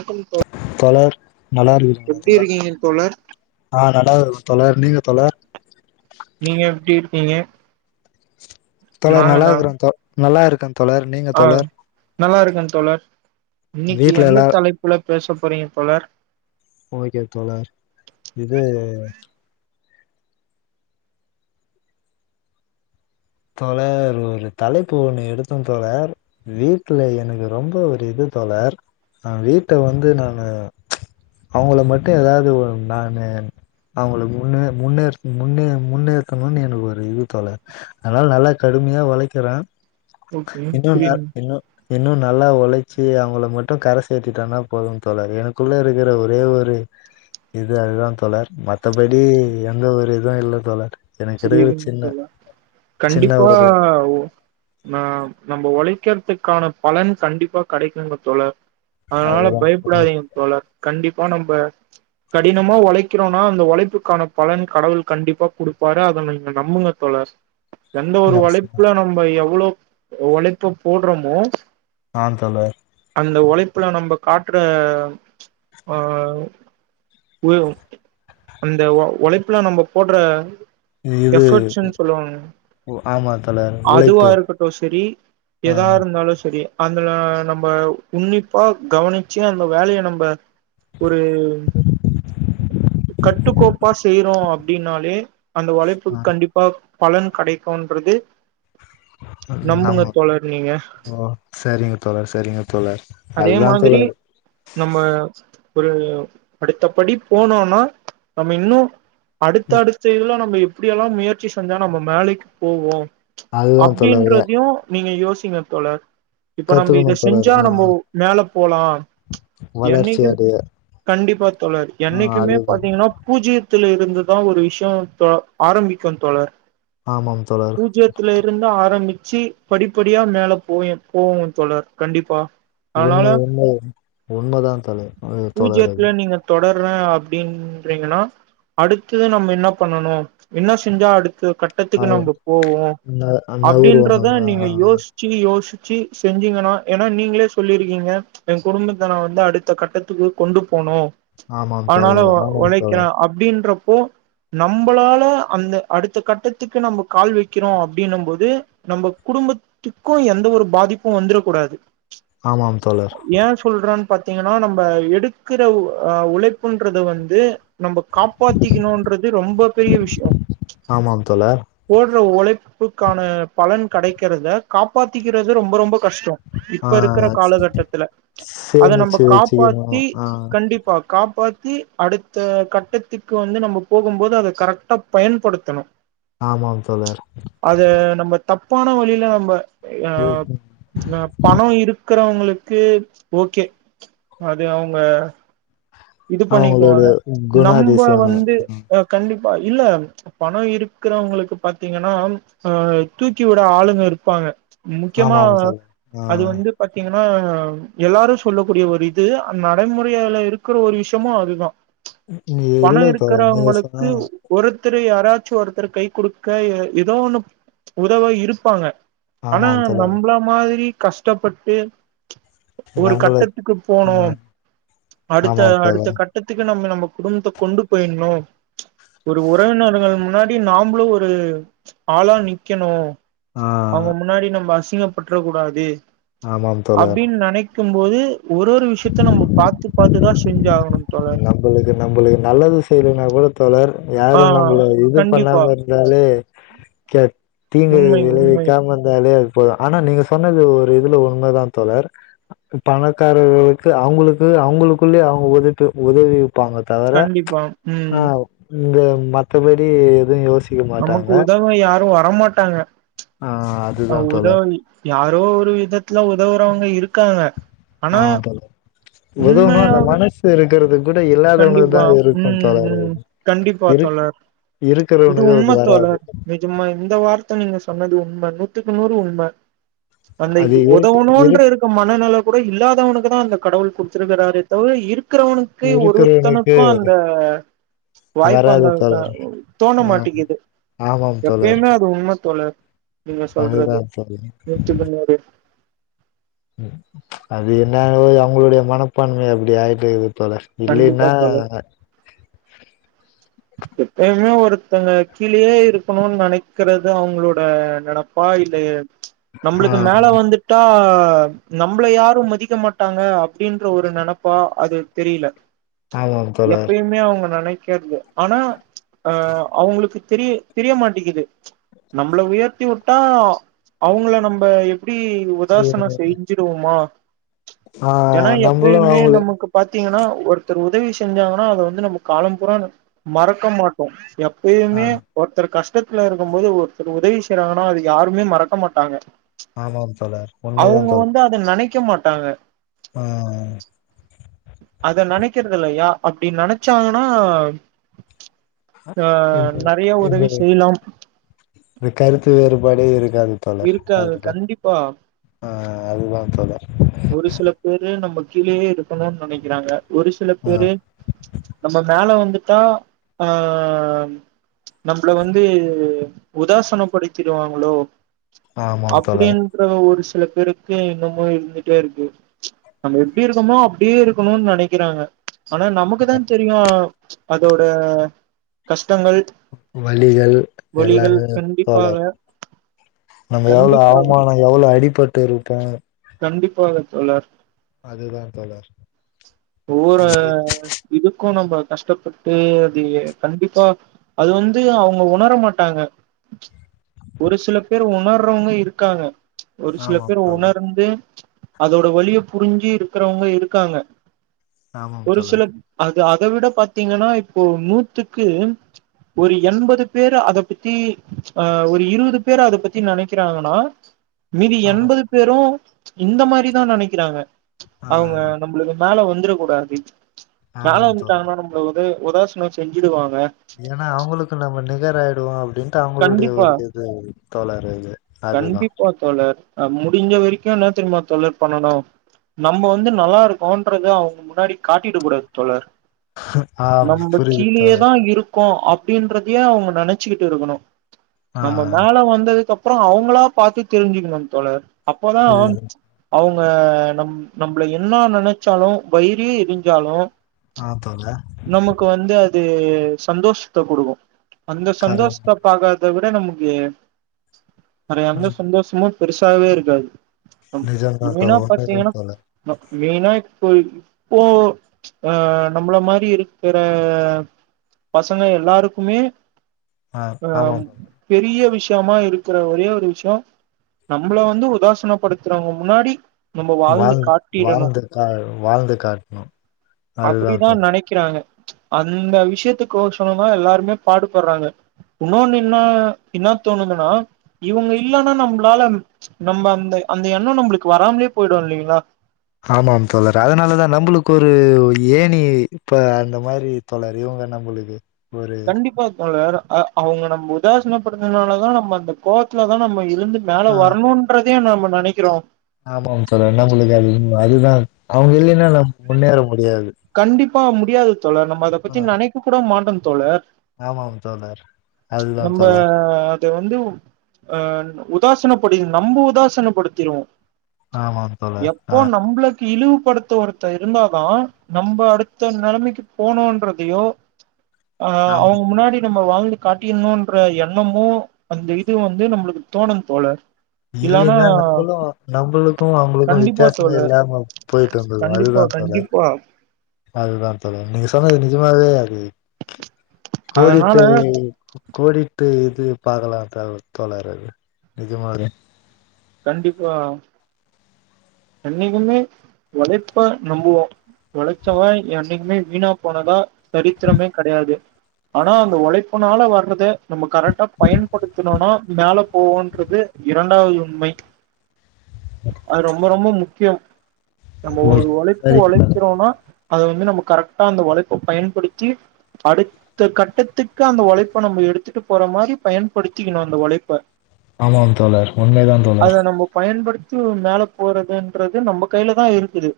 வணக்கம் தோ தலர் நல்லா எப்டி இருக்குங்கங்கா இருக்கீங்க தோழர் ஆஹ் நல்லா இரு தல நீங்க தல எப்டி நீங்க தோழர நல்லா இருக்கிறேன் தோ நல்லா இருக்கன் ஆஹ் நல்லா இருக்கேன் தோழர் இன்னைக்கு வீட்ல எந்த எல்லா தலைப்புல பேச போறீங்க தோழர் ஓகே தோழர் இது தோழர் ஒரு தலைப்பு ஒண்ணு எடுத்த தோழர் வீட்டுல எனக்கு ரொம்ப ஒரு இது தோழர் அஹ் வீட்டை வந்து நான் அவங்கள மட்டும் ஏதாவது நான்னு அவங்க முன்னே முன்னே முன்னே முன்னேற்கணும்னு எனக்கு ஒரு இது தொடர் அதனால நல்லா கடுமையா ஒளைக்கறேன் ஓகே இன்னும்ன்ன புரியுதுங் இன்னும் இன்னும் நல்லா உழைச்சி அவங்கள மட்டும் கர சேத்திட்டன்னா போதும் தோழர் எனக்குள்ள இருக்கிற ஒரே ஒரு இது அதுதான் தோழர் மத்தபடி எந்த ஒரு இதுவும் இல்ல தோழர் [unintelligible] புரியுதுங்க சின்ன தோழா சின்ன கண்டிப்பா ஒரு ந நம்ம உழை க்கிறதுக்கான பலன் கண்டிப்பா கிடைக்குங்க தோழர் அதனால அதுதா தோழர் பயப்படாதீங்க தோழர் கண்டிப் நம்ம கடினமா உழைக்கிறோம்னா அந்த உழைப்புக்கான பலன் கடவுள் கண்டிப்பா கொடுக் வர அத நீங்க நம்புங்க தோழர் எந்த ஒரு பிரச்சன. வழைப்புல நம்ம எவ்ளோ உழைப்ப போடுறோமோ ஆ தோழர் அந்த உழைப்புல நம்ம காட்டுற ஆ அந்த உழைப்புல நம்ம போடுற இது எஃபர்ட்ஸ்ன்னு சொல்லுவாங்க ஆமா தோழர் அதுவா உழைப்பு இருக்கட்டும் சரி ஆ எதா இருந்தாலும் சரி அதுல நம்ம உன்னிப்பா கவனிச்சு அந்த வேலைய நம்ம ஒரு கட்டுக்கோப் ப்பா செய்றோம் அப்டின்னாலே அந்த உழைப்பு ஆ கண்டிப்பா பலன் கிடைக்குன்றது நம ஓ சரிங்க தோழர் சரிங்க தோழர் அதே அதுதான் மாதிரி தோழர் நம்ம ஒரு அடுத்தபடி போனோனா நம்ம இன்னு அடுத்த ம் அடுத்த இதலாம் நம்ம எப்டியெல்லாம் முயற்சி செஞ்சா நம்ம மேலைக்கு போவோம் அதுதா தோழர் எ அப்டின்றதையும் நீங்க யோ சிங்கத்தோழர் இப்ப நம்ம கத்துக்கணு இதை தோழர் செஞ்சா ஆ நம்மப மேல போலாம் வளர்ச்சி என்னைக்கு அடைய கண்டிப்பா தோழர் ஆ என்னைக்குமே அதுதா பாத்தீங்கன்னா பூஜ்ஜி த்துல இருந்துதா ஒரு விஷயம் [inaudible] ஆரம்பிக்கும் தோழர் ஆமாம் தோழர் பூஜீயத்துல இருந்து ஆரம்பி ச்சி படிப்படியா மேல போய போங்க தோழர் கண்டிப்பா அதனால உண்மை உண்மை உண்மைதான் தலை தோழர் பூஜ்ஜியத்துல அது நீங்க தொடர்றே அப்டின்றீங்கன்னா அடுத்தது நம்ம என்ன பண்ணனும் என்ன செஞ்சா அடுத் கட்டத்துக்கு அது நம்ம போவோம் ந நவுருவோம் அப்படின்றத நம்ம நீங்க ஆஹ் யோசிச்சு யோ சி செஞ்சீங்கன்னா ஏன்னா நீங்களே சொல்லிருக்கீங்க என் குடும்பத்த நான் வந்து அடுத்த கட்டத்துக்கு கொண்டு போனும் ஆமாம் தோழர் ஆனாலும் ஆமாம் தோழர் உழைக்கிறான் அப்டின்ற கு நம்மளால அந்த அடுத்த கட்டத்துக்கு நம்ம கால் வைக்கிறோம் அப்டின்னும் போது நம்ம குடும்பத்துக்கும் எந்த ஒரு பாதிப்பும் வந்துர கூடாது ஆமாம் தோழர் ஏன் சொல்றன் பாத்தீங்கன்னா நம்ப எடுக்கிற ஆ உழைப்புன்றது வந்து நம்ப காப்பாத்திக்கணுன்ற இது ரொம்ப பெரிய விஷயோ ஆமாம் தோழர் [unintelligible] ல்ல உழைப்புக்கான பலன் கடைக்கறத காப்பாத்திக்கிறது ரொம்ப ரொம்ப கஷ்டோ ஆ இப்ப இருக்கிற காலகட்டத்தில அத நம்ப சேமிச்சு காப்பாத்தி வச்சுக்கணும் ஆ கண்டிப்பா கா பாத்தி அடுத்த கட்டத்துக்கு வந்து நம்ம போகும்போது அத கரெக்டா பயன்படுத்தணு ஆமாம் தோழர் அத நம்ம தப்பான வழியில நம்ம ஆ உம் ந பணம் இருக் இருக்கறவங்களுக்கு ஓகே அது அவங்க இது அவங்களுடைய பண்ணிக்குவாங்க நம்ம குணாதிசயம் வந்துஹ கண்டி ஹ இல்ல பணம் இருக்கிறவங்களுக்கு பாத்தீங்கன்னா அஹ் தூக்கி விட ஆளுங்க இருப்பாங்க முக்கியமா ஆமாம் தோழர் ஆ அது வந்து பாத்தீங்கன் ஆ ஆ எல்லாரு சொல்லக்கூடிய ஒரு இது அ நடைமுறைல இரு இருக்குற ஒரு விஷயமும் அதுதான் இல்ல பணம் தோழர் நீங்க சொன்னா இருக்கிறவங்களுக்கு ஒருத்த து யாராச்சும் ஒருத்தர் கை குடுக்க ஏத் ஏதோ ஒண்ணு உதவ இருப்பாங்க ஆனா ஆமாம் தோழர் நம்பள மாதிரி கஷ்டப்பட்டு ஒரு நம்மள கட்டத்துக்கு ஆ போனோம் அடுத்த ஆமாம் அடுத்த தோழர் கட்டத்துக்கு [unintelligible] நம்ம நம்ம குடும்பத்தை கொண்டு போயிட்ணும் ஒரு உறவினர்கள் முன்னாடி நாமளும் ஒரு ஆளா நிக்கணும் ஆ அவங்க முன்னாடி நம்ம ங்கப்பற்றக்க கூடாது ஆமாம் தோழர் க்கும் போது ஒரு ஒரு விஷயத்த நம்ம பாத்து பாத்து தான் செஞ்சாகணும் நம்மளுக்கு நம்மளுக்கு நல்லது செய்யலனா கூட தோழர் ஆ யாரும் நம்மள இது கண்டிப்பா பண்ணாம இருந்தாலே த தீங்கு உண்மை உண்மை விளைவிக்காம இருந்தாலே [unintelligible] ஆனா நீங்க சொன்னது ஒரு இதுல உண்மதான் தோழர் பணக்காரங்களுக்கு அவங்களுக்கு அவங்களுக்குள்ளயே அவங்க [unintelligible] [unintelligible] இப்ப அவங்க தவிர கண்டிப்பா ம் ஆஹ் இங்க மத்தபடி எதையு யோசி நமக்கு உதவ யாரும் வர வரமாட்டாங்க ஆ அதுதா அவுங்குதா தோழர் யார் தோ ஒரு விதத்துல உதவுறவங்க இருக்காங்க ஆனா ஆஹ் தோழர் உதவணு உண்மையா அந்த மனசு இருக்கிறதுக் கண்டிப்பா உம் உம் கண்டிப்பா இருக் தோழர் இது இருக்கிறவனுக்கு அது உண்மை வராது தோழர் நிஜமா இந்த வார்த்தை நீங்க சொன்னது உண்மை நூத்துக்கு நூறு உண்ம அந்த அது இருக்கு உதவணுன்ற இருக் இருக்க மனநில கூட இல்லாதவனுக்குதா அந்த கடவுள் குடுத்துருக்கிறாரே தவிர இருக்கிறவங்க க்கு இருக்கிறவனுக்கு ஒருத்தனுக்கு அந்த வாய்ப்பு அந்த வராது அந்த தோழர் தோண ஆ மாட்டேங்கிது ஆமாம் தோழர் எப்பயுமே அது உண்மை தோழர் நீங்க சொல்றது அதுதா தோழர் நூத்துக்கு நூறு ம் அது என்ன அவங்களுடைய மனப்பான்மை அப்டி ஆயிட்ருக்குது தோழர் கண்டிப்பா இல்லின்னா தோழர் எப்பயுமே ஒருத்தங்க கீழயே இருக்கணுன்னு நெனைக்கிறது அவங்களோட நெனப்பா இல்ல ஆ நம்பளுக்கு மேல வந்துட்டா அஹ் நம்பள யாரும் மதிக்க மாட்டாங்க அப்டின்ற ஒரு நெனப்பா அது தெரியல ஆமாம் தோழர் எப்பயுமே அவங்க நெனைக் கேட்டுங்க ஆனா அஹ் அவங்களுக்கு தெரிய தெரிய மாட்டேங்குது நம்மள உயர்த்தி விட்டா அவங்கள நம்ப எப்டி உதாசன செஞ்சுடுவோமா ஆஹ் நம்பளும் அவங்களு நமக்கு பாத்தீங்கன்னா ஒருத்தர் உதவி செஞ்சாங்கன்னா அத வந்து நம்ம காலம் பூரா மறக்க மாட்டோ எப் ஆ எப்பயுமே ஒருத்தர் கஷ் பக்கத்துல இருக்கும் போது ஒருத்தர் உதவி செய்யறாங்கன்னா அது யாருமே மறக்க மாட்டாங்க ஆமாம் தோழர் உண்மைதா தோழர் க்க மாட்டாங்க ஆஹ் க்கிறது இல்லையா அப்டி நெனைச்சாங்கன்னா ஆ இந்த நெறைய இந்த உதவி செய்யலாம் இந்த கருத்து வேறுபாடு இருக் அ அது தல இருக்காது அது‌தா கண்டிப்பா ஆ அதுதான் தல ஒரு சில பேரு நம்ம கீழயே இருக்கணுன்னு நெனைக்கிறாங்க ஒரு சில ஆ பேரு நம்ம மேல வந்து தா ஆஹ் நம்பள வந்து உதாசனப்படுத்திடுவாங்களோ ஆமாம் தோழர் அப்டின்ற ஒரு சு சில பேருக்கு இன்னுமு இருந்துட்டே இருக்கு நம்ம எப்டி இருக்கோமோ அப்டியே இருக்குணுன்னு நெனக்கிறாங்க ஆனா நமக்குதா தெரியு அதோட கஷ் வழிகள் வலிகள் எல்லாமே கோளாறு கண்டிப்பாக நம்ம எவ்ளோ கண்டிப்பாக அவமானோ எவ்ளோ அடிபட்டு இருக்கே கண்டிப்பாக தோழர் அதுதா தோழர் ஒரு க்கு நம்ப கஷ்டப்பட்டு அது கண்டிப்பா அது வந்து அவங்க உணர மாட்டாங்க ஒரு சில பேர் உண் மார்றவங்க இருக்காங்க ஒரு சில ஆமாம் பேர் தோழர் உணர்ந்து அதோட வலிய புரிஞ்சி இருக்றவங்க இருக்காங்க ஆமாம் ஒரு சில தோழர் அ இது அத விட பாத்தீங்கன்னா இப்போ நூத்துக்கு ஒரு எண்பது பேர் அத பத்தி, ஆ ஒரு இருபது பேர் அத பத் தி நினக்கிறாங்கன்னா மீதி ஆமாம் எண்பது பேரு இந்த மாரிதா நெனைக்கிறாங்க ஆ அவங்க நம்பளுக்கு மேல வந் [unintelligible] கூடாது மேல ஆமாம் தோழர் வந்துட்டாங்கன்னா நம்பளது உதாசீனம் செஞ்சுடுவாங் ஏன்னா அவங்களுக்கு நம்ம நிகர் ஆயிடுவோ அப்டின் த்து அவங்களுடைய கண்டிப்பா ஒரு இது தோழரே இது அதுதா ஆ ஆ முடிஞ்ச வரைக்கும் என்ன தெரியுமா தோழர் பண்ணணும? நம்ம வந்து நல்லா இருக்கோன்றது அவங்க முன்னாடி காட்டிட கூடாது தோழர் ஆஹ் நம்ப புரியுது தோழர் கீழேயேதா இருக் க்கு அப்டின்றதயு அவங்க நெனைச்சுக்கிட்டு இருக்கணு நம்ம ஆஹ் மேல வந்ததுக்கு அப் அப்றோ அவங்களா பாத்து தெரிஞ்சுக்கணும் தோழர் அப்போதா புரியுது அவுங் ஆஹ் நம் நம்பள என்ன நெனைச்சாலும் வயிரே எரிஞ்சாலும், ஆஹ் தோழர் து சந்தோஷத்த குடுக்கும் அந்த சந்தோஷ் கரெக்ட் அத விட நமக்கு ம் [unintelligible] பெருசாகவே இருக்காது நிஜம்தான் மெயினா தோழர் உண்மைதான் பாத்தீங்கன்னா தோழர் மெயினா இப்போ இப்போ ஆஹ் நம்மள மாரி இருக்கிற பசங்க எல்லாருக்குமே ஆஹ் ஆமாம் தோழர் பெரிய விஷ விஷயமா இருக்கிற ஒரே ஒரு விஷயம் நம்மளை வந்து உதாசனப்படுத்துறவங்க முன்னாடி நம்ம வாழ்ந்து காட்டிடணு வாழ்ந்து கா வாழ்ந்து காட்டணும் அதுதான் அப்படிதா தோழர் நெனைக்கிறாங்க அந்த விஷயத்துக் கோசரம் தான் எல்லாருமே பாடுபடுறாங்க உன்னொன்னு இன்னா இன்னா தோணுதுன்னா இவங்க இல்லன்னா நம்பளால நம்ம அந்த அந்த எண்ணம் நம்பளுக்கு வராமலயே போயிடும் இல்லைங்களா ஆமாம் தோழர் அதனாலதான் நம்புளுக்கு ஒரு ஏனி இப்ப அந்த மாதிரி தோழரு இவங்க நம்புளுக்கு கண்டிப்பா தோழர் அ அவங்க நம்ப உதாசனைப்படுறதுனால தான் நம்ம அந்த கோவத்துல தான் நம்ம எ இருந்து மேல ஆஹ் வரணும்ன்றதயே நாம நனக்கிறோம் ஆமாம் தோழரே நம்மளுக்கு அது அதுதான் அவங்க இல்லன்னா நம் முன்னேற முடியாது பா முடியாது தொள்ள நம்ம அதை பத்தி ஆஹ் நனக்க கூட மாடோம் தோழர் ஆமாம் தோழர் அதுதான் நம்ம தோழர் அதை வந்து அஹ் உதாசனப்படி நம்ப உதாசனப்படுத்திருவோம் ஆமாம் தோழர் எப்போ ஆ நம்பளுக்கு இலுவு படுத்து ஒருத்த இருந்தாதான் நம்போ அடுத்த நலைமைக்கு போனோன்றதையோ ஆஹ் அவங்க ஆமாம் முன்னாடி நம்ம வாழ்ந்து காட்டிடணும்ன்ற எண்ணமும் அந்த இது வந்து நம்மளுக்கு தோணும் தோலர் இல்லன்னா நம்பலு நம்பலுக்கும் அவங்களுக்கும் கண்டிப்பா வித்தியாசமே தோழர் இல்லாம போய்ட்டு இருந்துருக்கும் கண்டிப்பா அதா தொலர் கண்டிப்பா அதுதான் தோழர் நீங்க சொன்னது நஜமாவே அது அதனால கோடிட்டு கோடிட்டு இது பாக்கலாம் தோலைறது இது நிஜமாவே கண்டிப்பா எண்ணக்குமே ஓலைப்ப நம்புவோம் ஒளைச்சவன் என்னைக்குமே வீணா போனதா சரித்திரமே கடையாது ஆனா அந்த உழைப்புனால வர்றதை நம்ம கரெக்டா பயன்படுத்தணும்னா மேல போவோன்றது இரண்டாவது உண்மை அது ரொம்ப ரொம்ப முக் முக்கிய நம்ம ஒரு ஓகே ஒழைப்பு சரிங்க தோழர் ஒழைக்கிறோன்னா அத வந்து நம்ம கரெக்டா அந்த ஒழைப்ப பயன்படுத்தி அடுத்த கட்டத்துக்கு அந்த ஒழைப்ப நம்ம எடுத்துட்டு போற மாரி பயன்படுத்திக்கணும அந்த ஒழைப்ப ஆமாம் தோழர் உண்மைதான் அத நம்ம பயன்படுத் த்து மேல போறதுன்றது நம்ம கையிலதா இருக்குது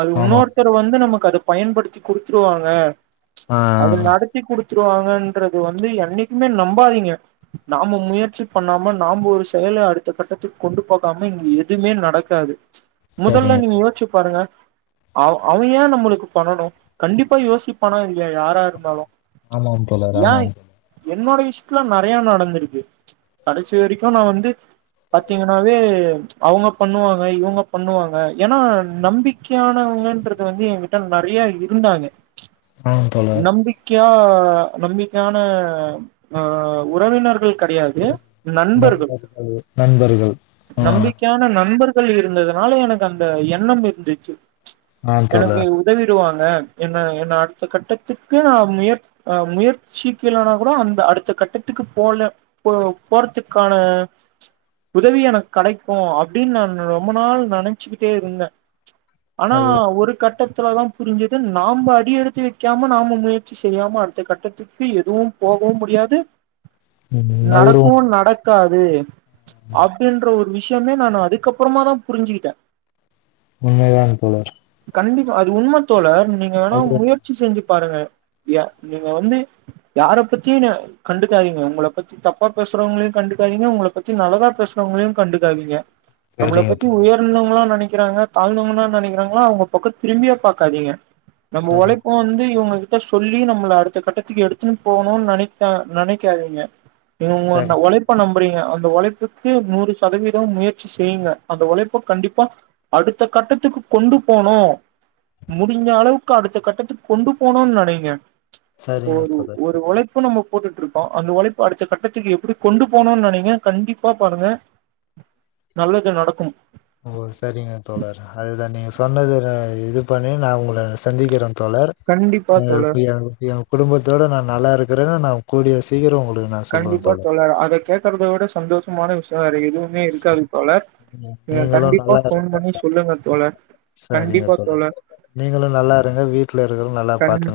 அது ஆமாம் உன்னோருத்தர் வந்து நமக்கு அது பயன்படுத்தி குடுத்ருவாங்க ஆ அது நடத்தி குடுத் த்துருவாங்கன்றது வந்து என்னைக்குமே நம்பாதீங்க நாம முயற்சி பண்ணாம நாம ஒரு செயல அடுத்த கட்டத்து கொண்டு போகாம இங்க எதுமே நடக்காது முதல்ல சரிங்க நீங்க தோழர் யோச்சு பாருங்க அவ் அவ ஏன் நம்மளுக்கு பண்ணணும் கண்டிப்பா யோசிப்பானா இல்லயா யாரா இருந்தாலும் ஆமாம் தோழர் ஆமாம் என்னோட விஷயத்துல நெறைய நடந்திருக்கு கடைசி வரைக்கு நா வந்து பத் பாத்தீங்கன்னாவே அவங்க பண்ணுவாங்க இவங்க பண்ணுவாங்க ஏன்னா நம்பிக்கையானவங்கன்றது வந்து என்கிட்ட நெறைய இருந்தாங்க ஆ தோழர் [unintelligible] நம்பிக்கையான ஆ உறவினர்கள் கெடையாது ந நண்பர்கள் நம்பரு நம்பிக்கையான நண்பர் [unintelligible] இருந்ததுனால எனக்கு அந்த எண்ணம் இருந்துச்சு ஆ எனக்கு தோழர் உதவிடுவாங் அந்த என்ன என்ன அடுத்த கட்டத்துக்கு நான் முயற் ஆ முயற்சிக்கலனா கூட அந்த அடுத்த கட்டத்துக்கு போல போ போறதுக்கான உதவி எனக்கு கெடைக்கும் அப்டின்னு நா ரொம்ப நாள் நெனைச்சுக்கிட்டே இருந்தே ஆனா அது ஒரு கட்டத் த்துலதா புரிஞ்சுது நாம அடியெடுத்து வைக்காம நாம முயற்சி செய்யாம அடுத்த கட்டத்துக்கு எதுவு போகவு முடியாது நவுரு நடக்கு நடக்காது அப்டின்ற ஒரு விஷ் விஷயமே நான் அதுக்கப்றமா தான் புரிஞ்சுகிட்டேன் உண்மைதான் தோழர் கண்டிப்பா அது உண்ம தோழர் நீங்க வேனா அதுவா முயற்சி செஞ்சு பாருங்க யா நீங்க வந்து யார பத்தியு கண்டுக்காதீங்க உங்கள பத்தி தப்பா பேசுறவங்களையு கண்டுக்காதீங்க உங்கள பத்தி நல்லதா பேசுறவங்களையும் கண்டுக்காதீங்க நம்ள சரிங்க பத்தி தோழர் உயர்ந்தவங்களா நெனைக் க்கிறாங்க தாழ்ந்தவங்கன்னு நினைக்கிறாங்களா அவங்க பக்கம் திரும்பியே பாக்காதீங்க நம்ம சரிங்க உழைப்பு தோழர் வந்து இவங்களுக்கு ஒருத்தர் சொல்லி நம்மள அடுத்த கட்டத்துக்கு எடுத்துன்னு போணும்னு நினைக்கா நினைக்காதீங்க சரி இவங்கொன்ன உழைப்ப நம் அப்புடிங்க அந்த ஒழைப்புக் க்கு நூறு சதவீதம் முயற்சி செய்யுங்க அந்த உழைப்ப கண்டிப்பா அடுத்த கட்டத்துக்கு கொண்டு போனும் முடிஞ்சளவுக்கு அடுத்த கட்டத்துக்கு கொண்டு போனும்னு நினைங்க இப்ப சரிங்க ஒரு தோழர் ஒரு சரி உழைப்பு நம்ம போட்டுட்டுருக்கோம் அந்த ஒழப்ப அடுத்த கட்டத்துக்கு எப்படி கொண்டு போனும் நினைங்க கண்டிப் இப்பா பாருங்க நல்லது நடக்கும் ஓ சரிங்க தோழர் அதுதான் நீங்க சொன்னதுல இது பண்ணி நான் உங்கள சந்திக்கிறோம் தோழர் கண்டிப்பா நீங்கள் தோழர் பி ஐ பி ஐ குடும்பத்தோட நான் நல்லா இருக்கிறேன்ன நா கூடிய சீக்கிரம் உங்க கண்டிப்பா தோழர் அத கேக்குறத விட சந்தோஷமான விஷ் சரி சரி நீங்களும் கண்டிப்பா நல்லா ஃபோன் இருங்க பண்ணி சொல்லுங்க தோழர் சரிங்க தோழர் நீங்களும் நல்லா இருங்க வீட்டுல இருக்குறவங்களும் நல்லா கண் பாத்துகங்